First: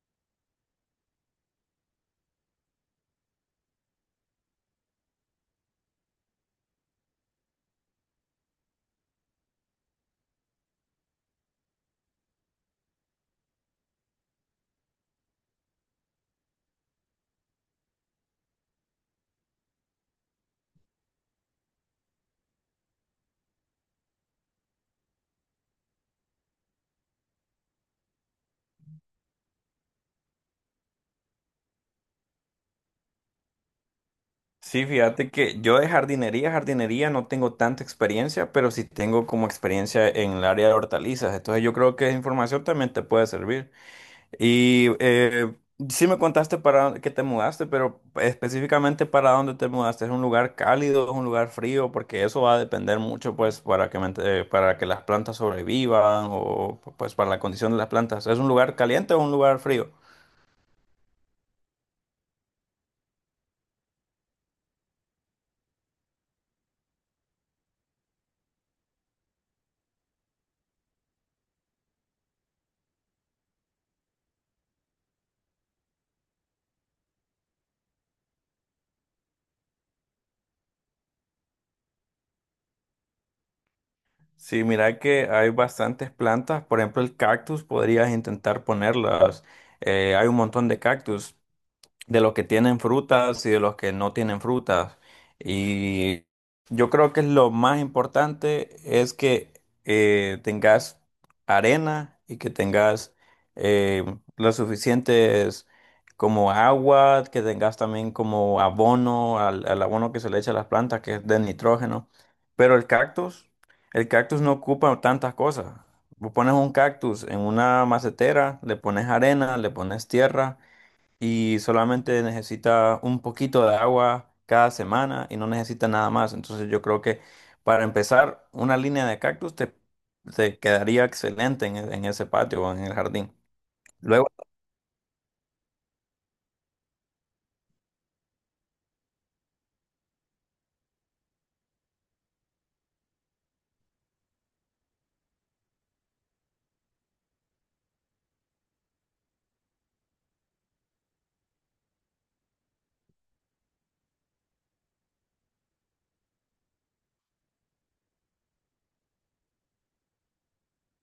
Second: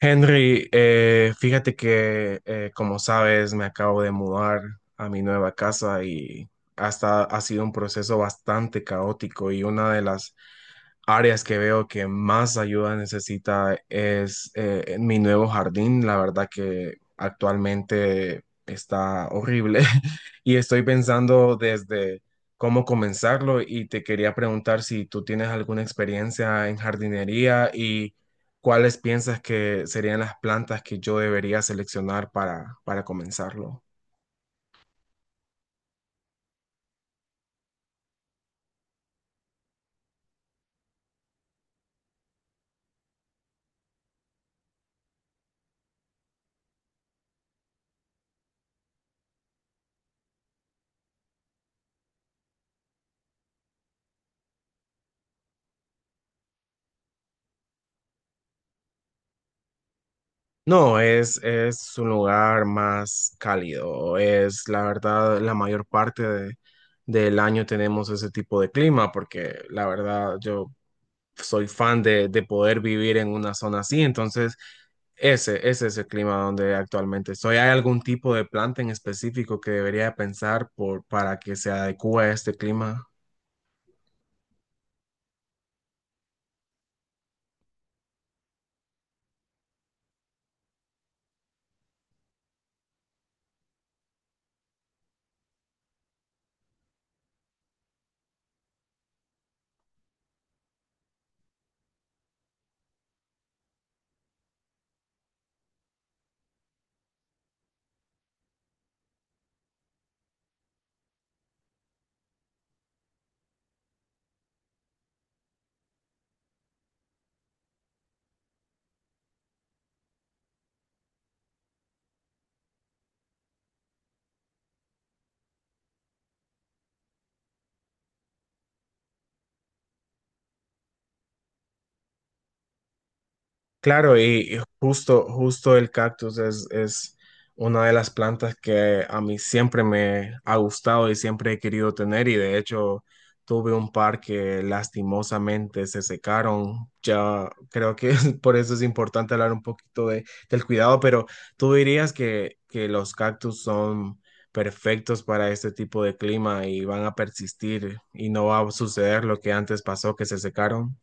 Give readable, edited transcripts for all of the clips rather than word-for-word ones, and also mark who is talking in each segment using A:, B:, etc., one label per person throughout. A: Henry, fíjate que como sabes, me acabo de mudar a mi nueva casa y hasta ha sido un proceso bastante caótico, y una de las áreas que veo que más ayuda necesita es, en mi nuevo jardín. La verdad que actualmente está horrible y estoy pensando desde cómo comenzarlo, y te quería preguntar si tú tienes alguna experiencia en jardinería y... ¿cuáles piensas que serían las plantas que yo debería seleccionar para comenzarlo?
B: Sí, fíjate que yo de jardinería no tengo tanta experiencia, pero sí tengo como experiencia en el área de hortalizas. Entonces yo creo que esa información también te puede servir. Y eh, sí me contaste para que te mudaste, pero específicamente para dónde te mudaste. ¿Es un lugar cálido, es un lugar frío? Porque eso va a depender mucho, pues, para que para que las plantas sobrevivan o pues para la condición de las plantas. ¿Es un lugar caliente o un lugar frío?
A: No, es un lugar más cálido. Es la verdad, la mayor parte del año tenemos ese tipo de clima, porque la verdad yo soy fan de poder vivir en una zona así. Entonces, ese es el clima donde actualmente estoy. ¿Hay algún tipo de planta en específico que debería pensar para que se adecue a este clima?
B: Sí, mira que hay bastantes plantas, por ejemplo el cactus, podrías intentar ponerlas. Hay un montón de cactus de los que tienen frutas y de los que no tienen frutas. Y yo creo que lo más importante es que tengas arena y que tengas eh, las suficientes como agua, que tengas también como abono, al abono que se le echa a las plantas, que es de nitrógeno. Pero el cactus no ocupa tantas cosas. Vos pones un cactus en una macetera, le pones arena, le pones tierra y solamente necesita un poquito de agua cada semana y no necesita nada más. Entonces yo creo que para empezar, una línea de te quedaría excelente en, en ese patio o en el jardín.
A: Claro,
B: Luego
A: y justo el cactus es una de las plantas que a mí siempre me ha gustado y siempre he querido tener, y de hecho tuve un par que lastimosamente se secaron. Ya creo que por eso es importante hablar un poquito del cuidado, pero tú dirías que los cactus son perfectos para este tipo de clima y van a persistir, y no va a suceder lo que antes pasó, que se secaron.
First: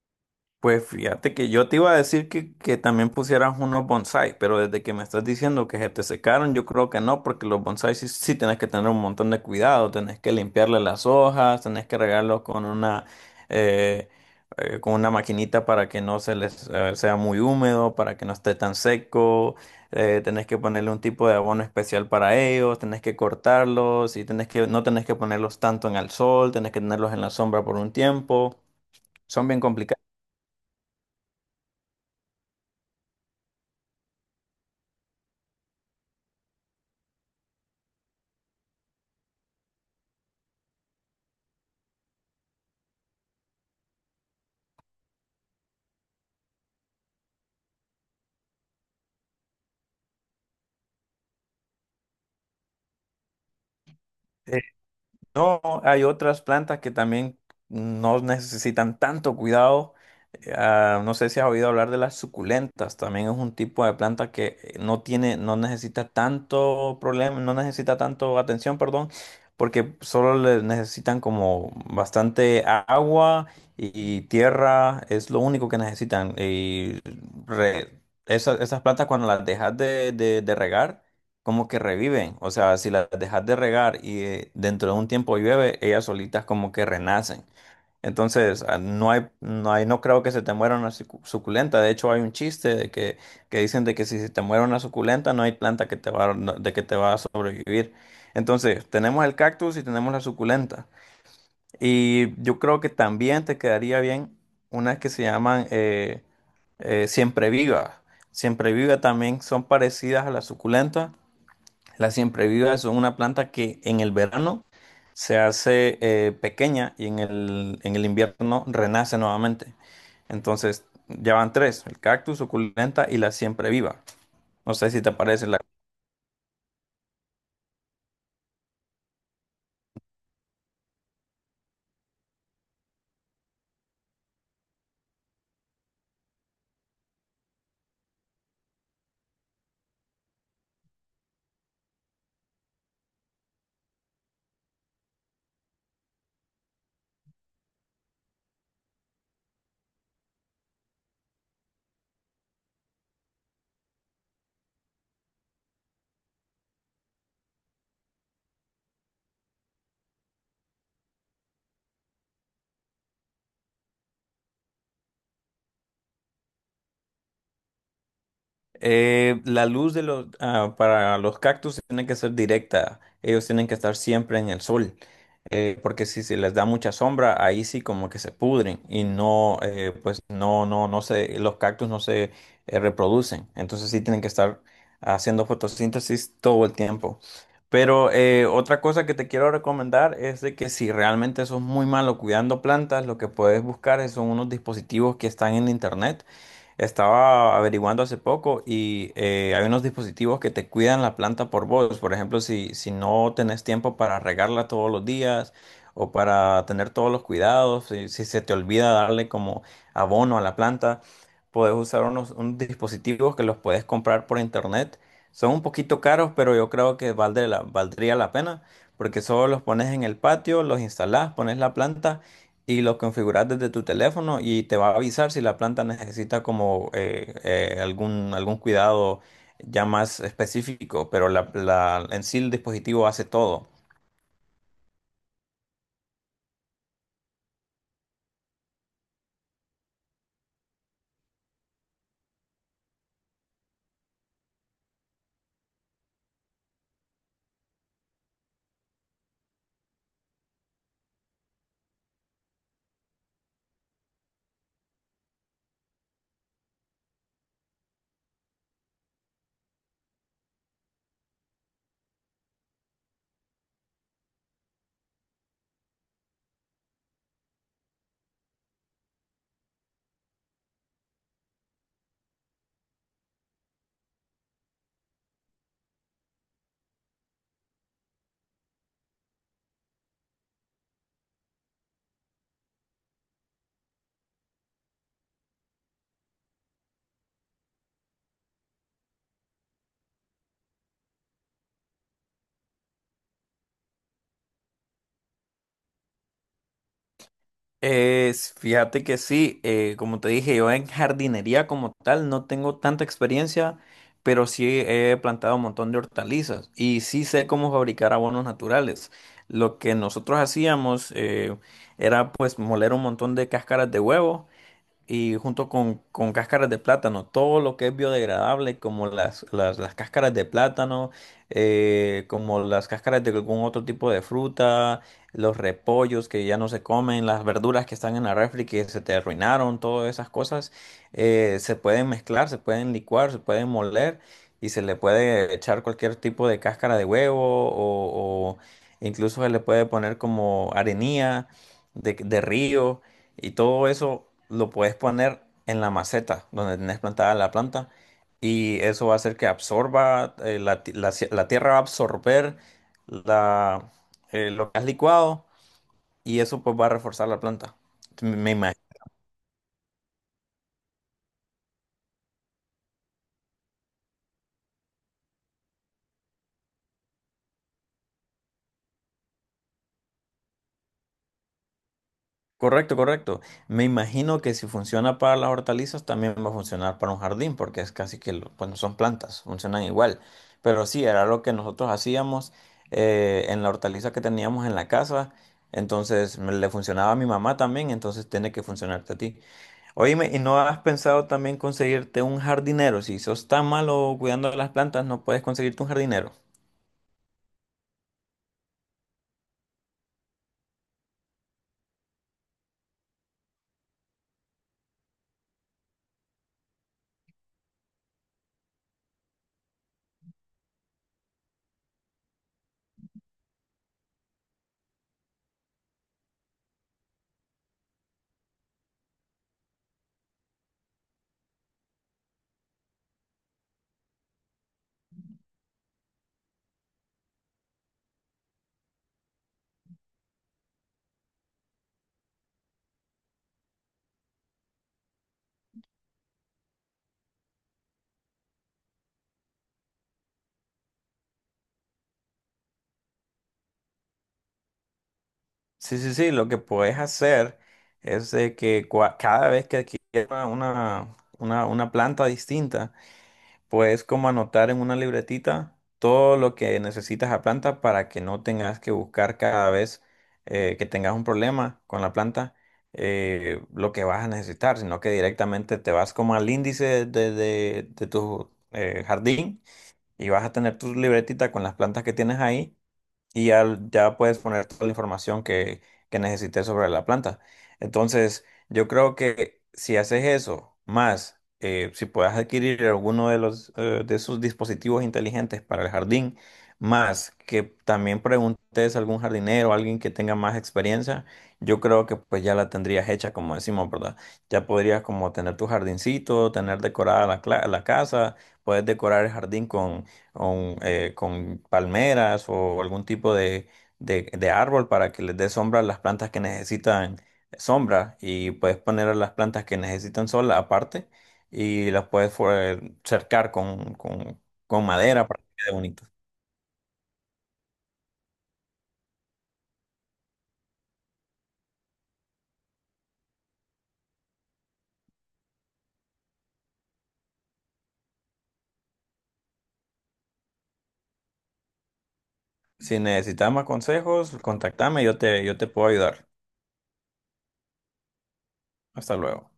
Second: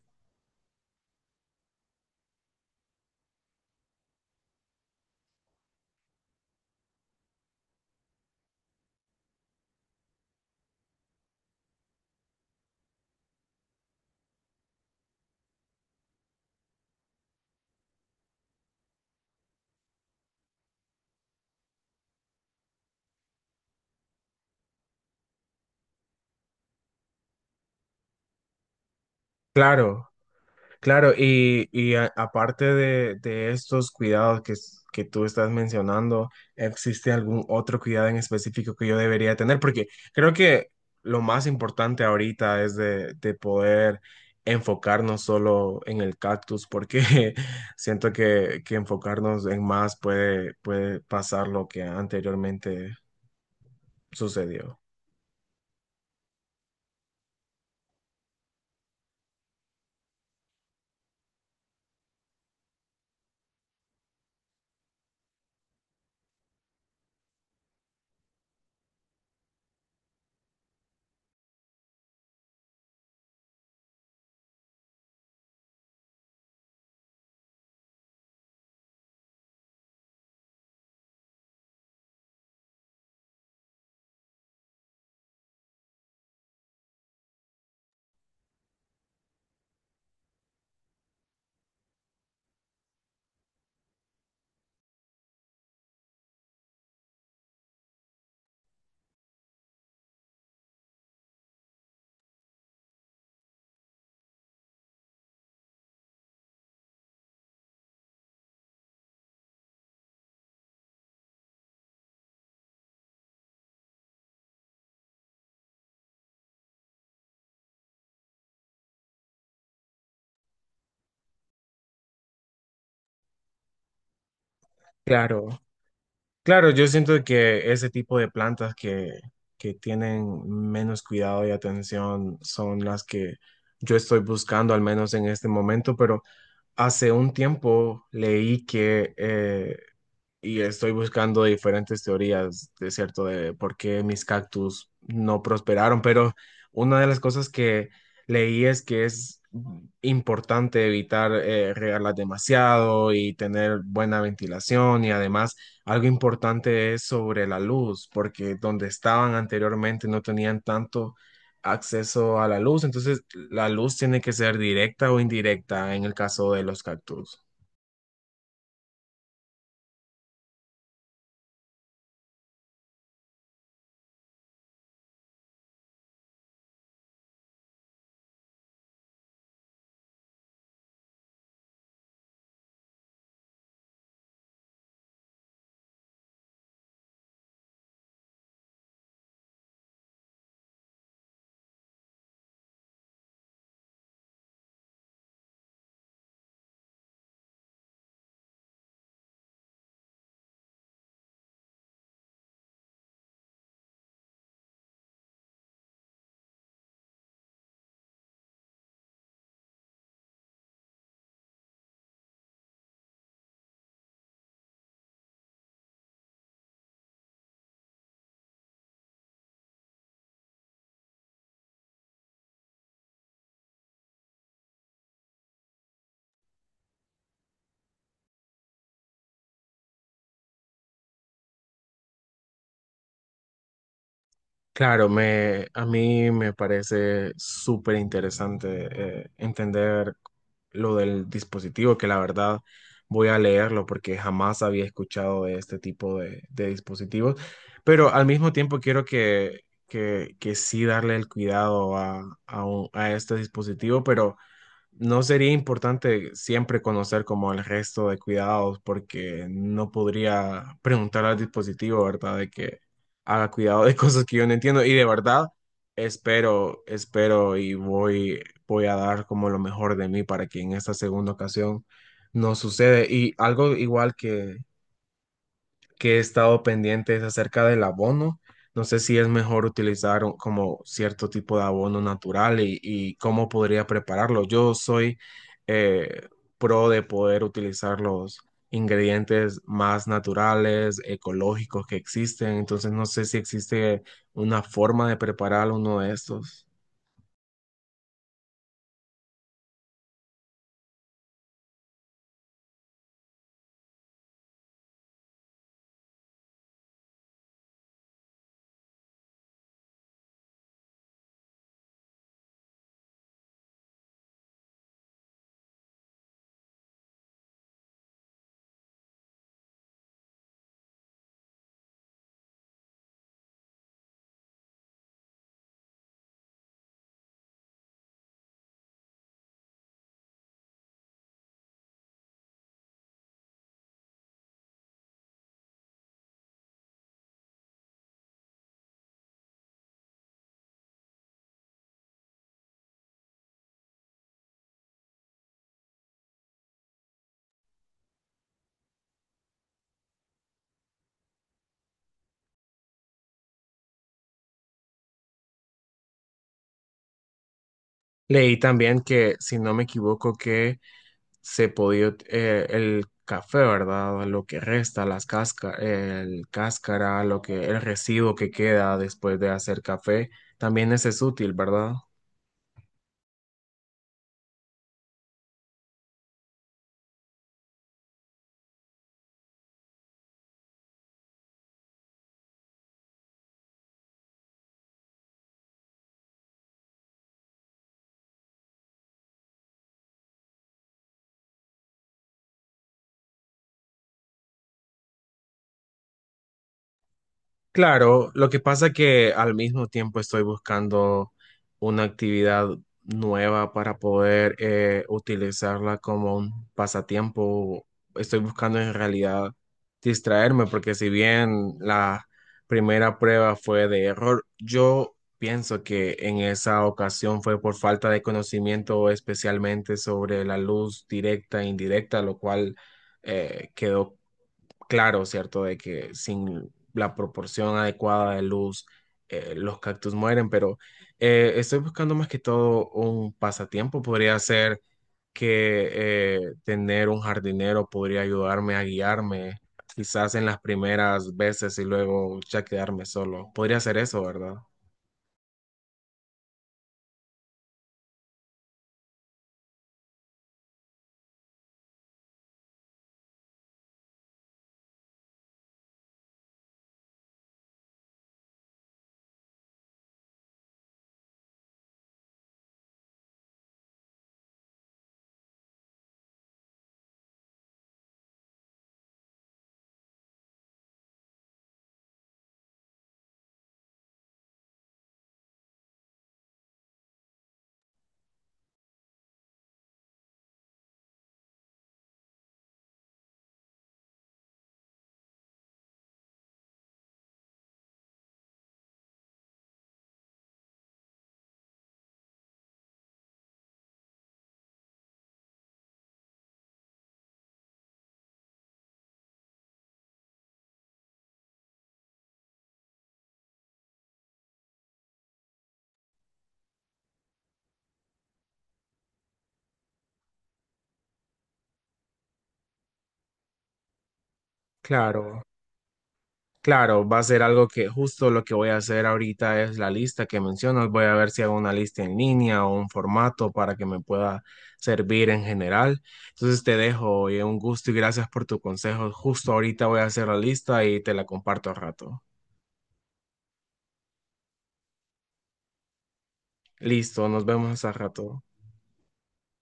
B: pues fíjate que yo te iba a decir que también pusieras unos bonsai, pero desde que me estás diciendo que se te secaron, yo creo que no, porque los bonsai sí tenés que tener un montón de cuidado, tenés que limpiarle las hojas, tenés que regarlos eh, con una maquinita para que no se les sea muy húmedo, para que no esté tan seco, tenés que ponerle un tipo de abono especial para ellos, tenés que cortarlos y tenés que no tenés que ponerlos tanto en el sol, tenés que tenerlos en la sombra por un tiempo, son bien complicados.
A: Claro. Claro, y, aparte de estos cuidados que, que tú estás mencionando, ¿existe algún otro cuidado en específico que yo debería tener? Porque creo que lo más importante ahorita es de poder enfocarnos solo en el cactus, porque siento que enfocarnos en más puede pasar lo que anteriormente sucedió.
B: No, hay otras plantas que también no necesitan tanto cuidado. No sé si has oído hablar de las suculentas. También es un tipo de planta que no tiene, no necesita tanto problema, no necesita tanto atención, perdón, porque solo le necesitan como bastante agua y tierra. Es lo único que necesitan. Y re- esas plantas cuando las dejas de regar como que reviven. O sea, si las dejas de regar y dentro de un tiempo llueve, ellas solitas como que renacen. Entonces, no hay, no creo que se te muera una suculenta. De hecho, hay un chiste que dicen de que si se te muere una suculenta, no hay planta que te va, a- no- de que te va a sobrevivir. Entonces, tenemos el cactus y tenemos la suculenta. Y yo creo que también te quedaría bien unas que se llaman siempre viva. Siempre viva también son parecidas a la suculenta, las siemprevivas son una planta que en el verano se hace pequeña y en en el invierno renace nuevamente. Entonces, ya van tres, el cactus, suculenta y la siempreviva. No sé si te
A: Claro.
B: parece la.
A: Claro, yo siento que ese tipo de plantas que tienen menos cuidado y atención son las que yo estoy buscando, al menos en este momento, pero hace un tiempo leí que y estoy buscando diferentes teorías, de cierto, de por qué mis cactus no prosperaron, pero una de las cosas que leí es que es importante evitar regarlas demasiado y tener buena ventilación, y además algo importante es sobre la luz, porque donde estaban anteriormente no tenían tanto acceso a la luz. Entonces, la luz tiene que ser directa o indirecta en el caso de los cactus.
B: La luz de para los cactus tiene que ser directa. Ellos tienen que estar siempre en el sol. Porque si se les da mucha sombra, ahí sí como que se pudren y no se, los cactus no se reproducen. Entonces sí tienen que estar haciendo fotosíntesis todo el tiempo. Pero otra cosa que te quiero recomendar es de que si realmente sos muy malo cuidando plantas, lo que puedes buscar son unos dispositivos que están en internet. Estaba averiguando hace poco y hay unos dispositivos que te cuidan la planta por vos. Por ejemplo, si no tenés tiempo para regarla todos los días o para tener todos los cuidados, si se te olvida darle como abono a la planta, podés usar unos dispositivos que los puedes comprar por internet. Son un poquito caros, pero yo creo que valdría valdría la pena porque solo los pones en el patio, los instalás, pones la planta y los configuras desde tu teléfono y te va a avisar si la planta necesita como algún cuidado ya más específico, pero en sí el dispositivo hace todo.
A: Claro, a mí me parece súper interesante, entender lo del dispositivo, que la verdad voy a leerlo porque jamás había escuchado de este tipo de dispositivos, pero al mismo tiempo quiero que sí darle el cuidado a, a este dispositivo, pero no sería importante siempre conocer como el resto de cuidados, porque no podría preguntar al dispositivo, ¿verdad? De que haga cuidado de cosas que yo no entiendo, y de verdad espero, espero y voy a dar como lo mejor de mí para que en esta segunda ocasión no sucede. Y algo igual que he estado pendiente es acerca del abono. No sé si es mejor utilizar como cierto tipo de abono natural, y cómo podría prepararlo. Yo soy eh, pro de poder utilizar los ingredientes más naturales, ecológicos que existen. Entonces no sé si existe una forma de preparar uno de estos.
B: Fíjate que sí, como te dije, yo en jardinería como tal no tengo tanta experiencia, pero sí he plantado un montón de hortalizas y sí sé cómo fabricar abonos naturales. Lo que nosotros hacíamos era pues moler un montón de cáscaras de huevo y junto con cáscaras de plátano, todo lo que es biodegradable, como las cáscaras de plátano, como las cáscaras de algún otro tipo de fruta, los repollos que ya no se comen, las verduras que están en la refri que se te arruinaron, todas esas cosas, se pueden mezclar, se pueden licuar, se pueden moler y se le puede echar cualquier tipo de cáscara de huevo o incluso se le puede poner como arenilla de río. Y todo eso lo puedes poner en la maceta donde tenés plantada la planta y eso va a hacer que absorba, la tierra va a absorber la, lo que has licuado y eso pues va a reforzar la planta.
A: Leí
B: Me me
A: también que, si no me equivoco, que se podía, el café, ¿verdad? Lo que resta, las casca, el cáscara, lo que, el residuo que queda después de hacer café, también ese es útil, ¿verdad?
B: Correcto, correcto. Me imagino que si funciona para las hortalizas, también va a funcionar para un jardín, porque es casi que, bueno, son plantas, funcionan igual. Pero sí, era lo que nosotros hacíamos en la hortaliza que teníamos en la casa. Le funcionaba a mi mamá también, entonces tiene que funcionarte a ti. Oíme, ¿y no has pensado también conseguirte un jardinero? Si sos tan malo cuidando de las plantas, no puedes conseguirte un jardinero.
A: Claro, lo que pasa que al mismo tiempo estoy buscando una actividad nueva para poder utilizarla como un pasatiempo. Estoy buscando en realidad distraerme, porque si bien la primera prueba fue de error, yo pienso que en esa ocasión fue por falta de conocimiento, especialmente sobre la luz directa e indirecta, lo cual quedó claro, ¿cierto? De que sin la proporción adecuada de luz, los cactus mueren, pero estoy buscando más que todo un pasatiempo. Podría ser que tener un jardinero podría ayudarme a guiarme, quizás en las primeras veces y luego ya quedarme solo. Podría ser eso, ¿verdad?
B: Sí, sí, sí, lo que puedes hacer es de que cada vez que adquieras una planta distinta, puedes como anotar en una libretita todo lo que necesitas a planta para que no tengas que buscar cada vez que tengas un problema con la planta, lo que vas a necesitar, sino que directamente te vas como al índice de tu jardín y vas a tener tu libretita con las plantas que tienes ahí y ya puedes poner toda la información que necesites sobre la planta. Entonces, yo creo que si haces eso, más si puedes adquirir alguno de los de esos dispositivos inteligentes para el jardín, más que también preguntes a algún jardinero, alguien que tenga más experiencia, yo creo que pues ya la tendrías hecha, como decimos, ¿verdad? Ya podrías como tener tu jardincito, tener decorada la casa, puedes decorar el jardín con palmeras o algún tipo de árbol para que les dé sombra a las plantas que necesitan sombra y puedes poner a las plantas que necesitan sol aparte y las puedes cercar con madera
A: Claro.
B: para que quede bonito.
A: Claro, va a ser algo que justo lo que voy a hacer ahorita es la lista que mencionas. Voy a ver si hago una lista en línea o un formato para que me pueda servir en general. Entonces te dejo, oye, un gusto y gracias por tu consejo. Justo ahorita voy a hacer la lista y te la comparto al rato.
B: Si necesitas más consejos, contactame, yo te puedo ayudar.
A: Listo, nos vemos al rato.
B: Hasta luego.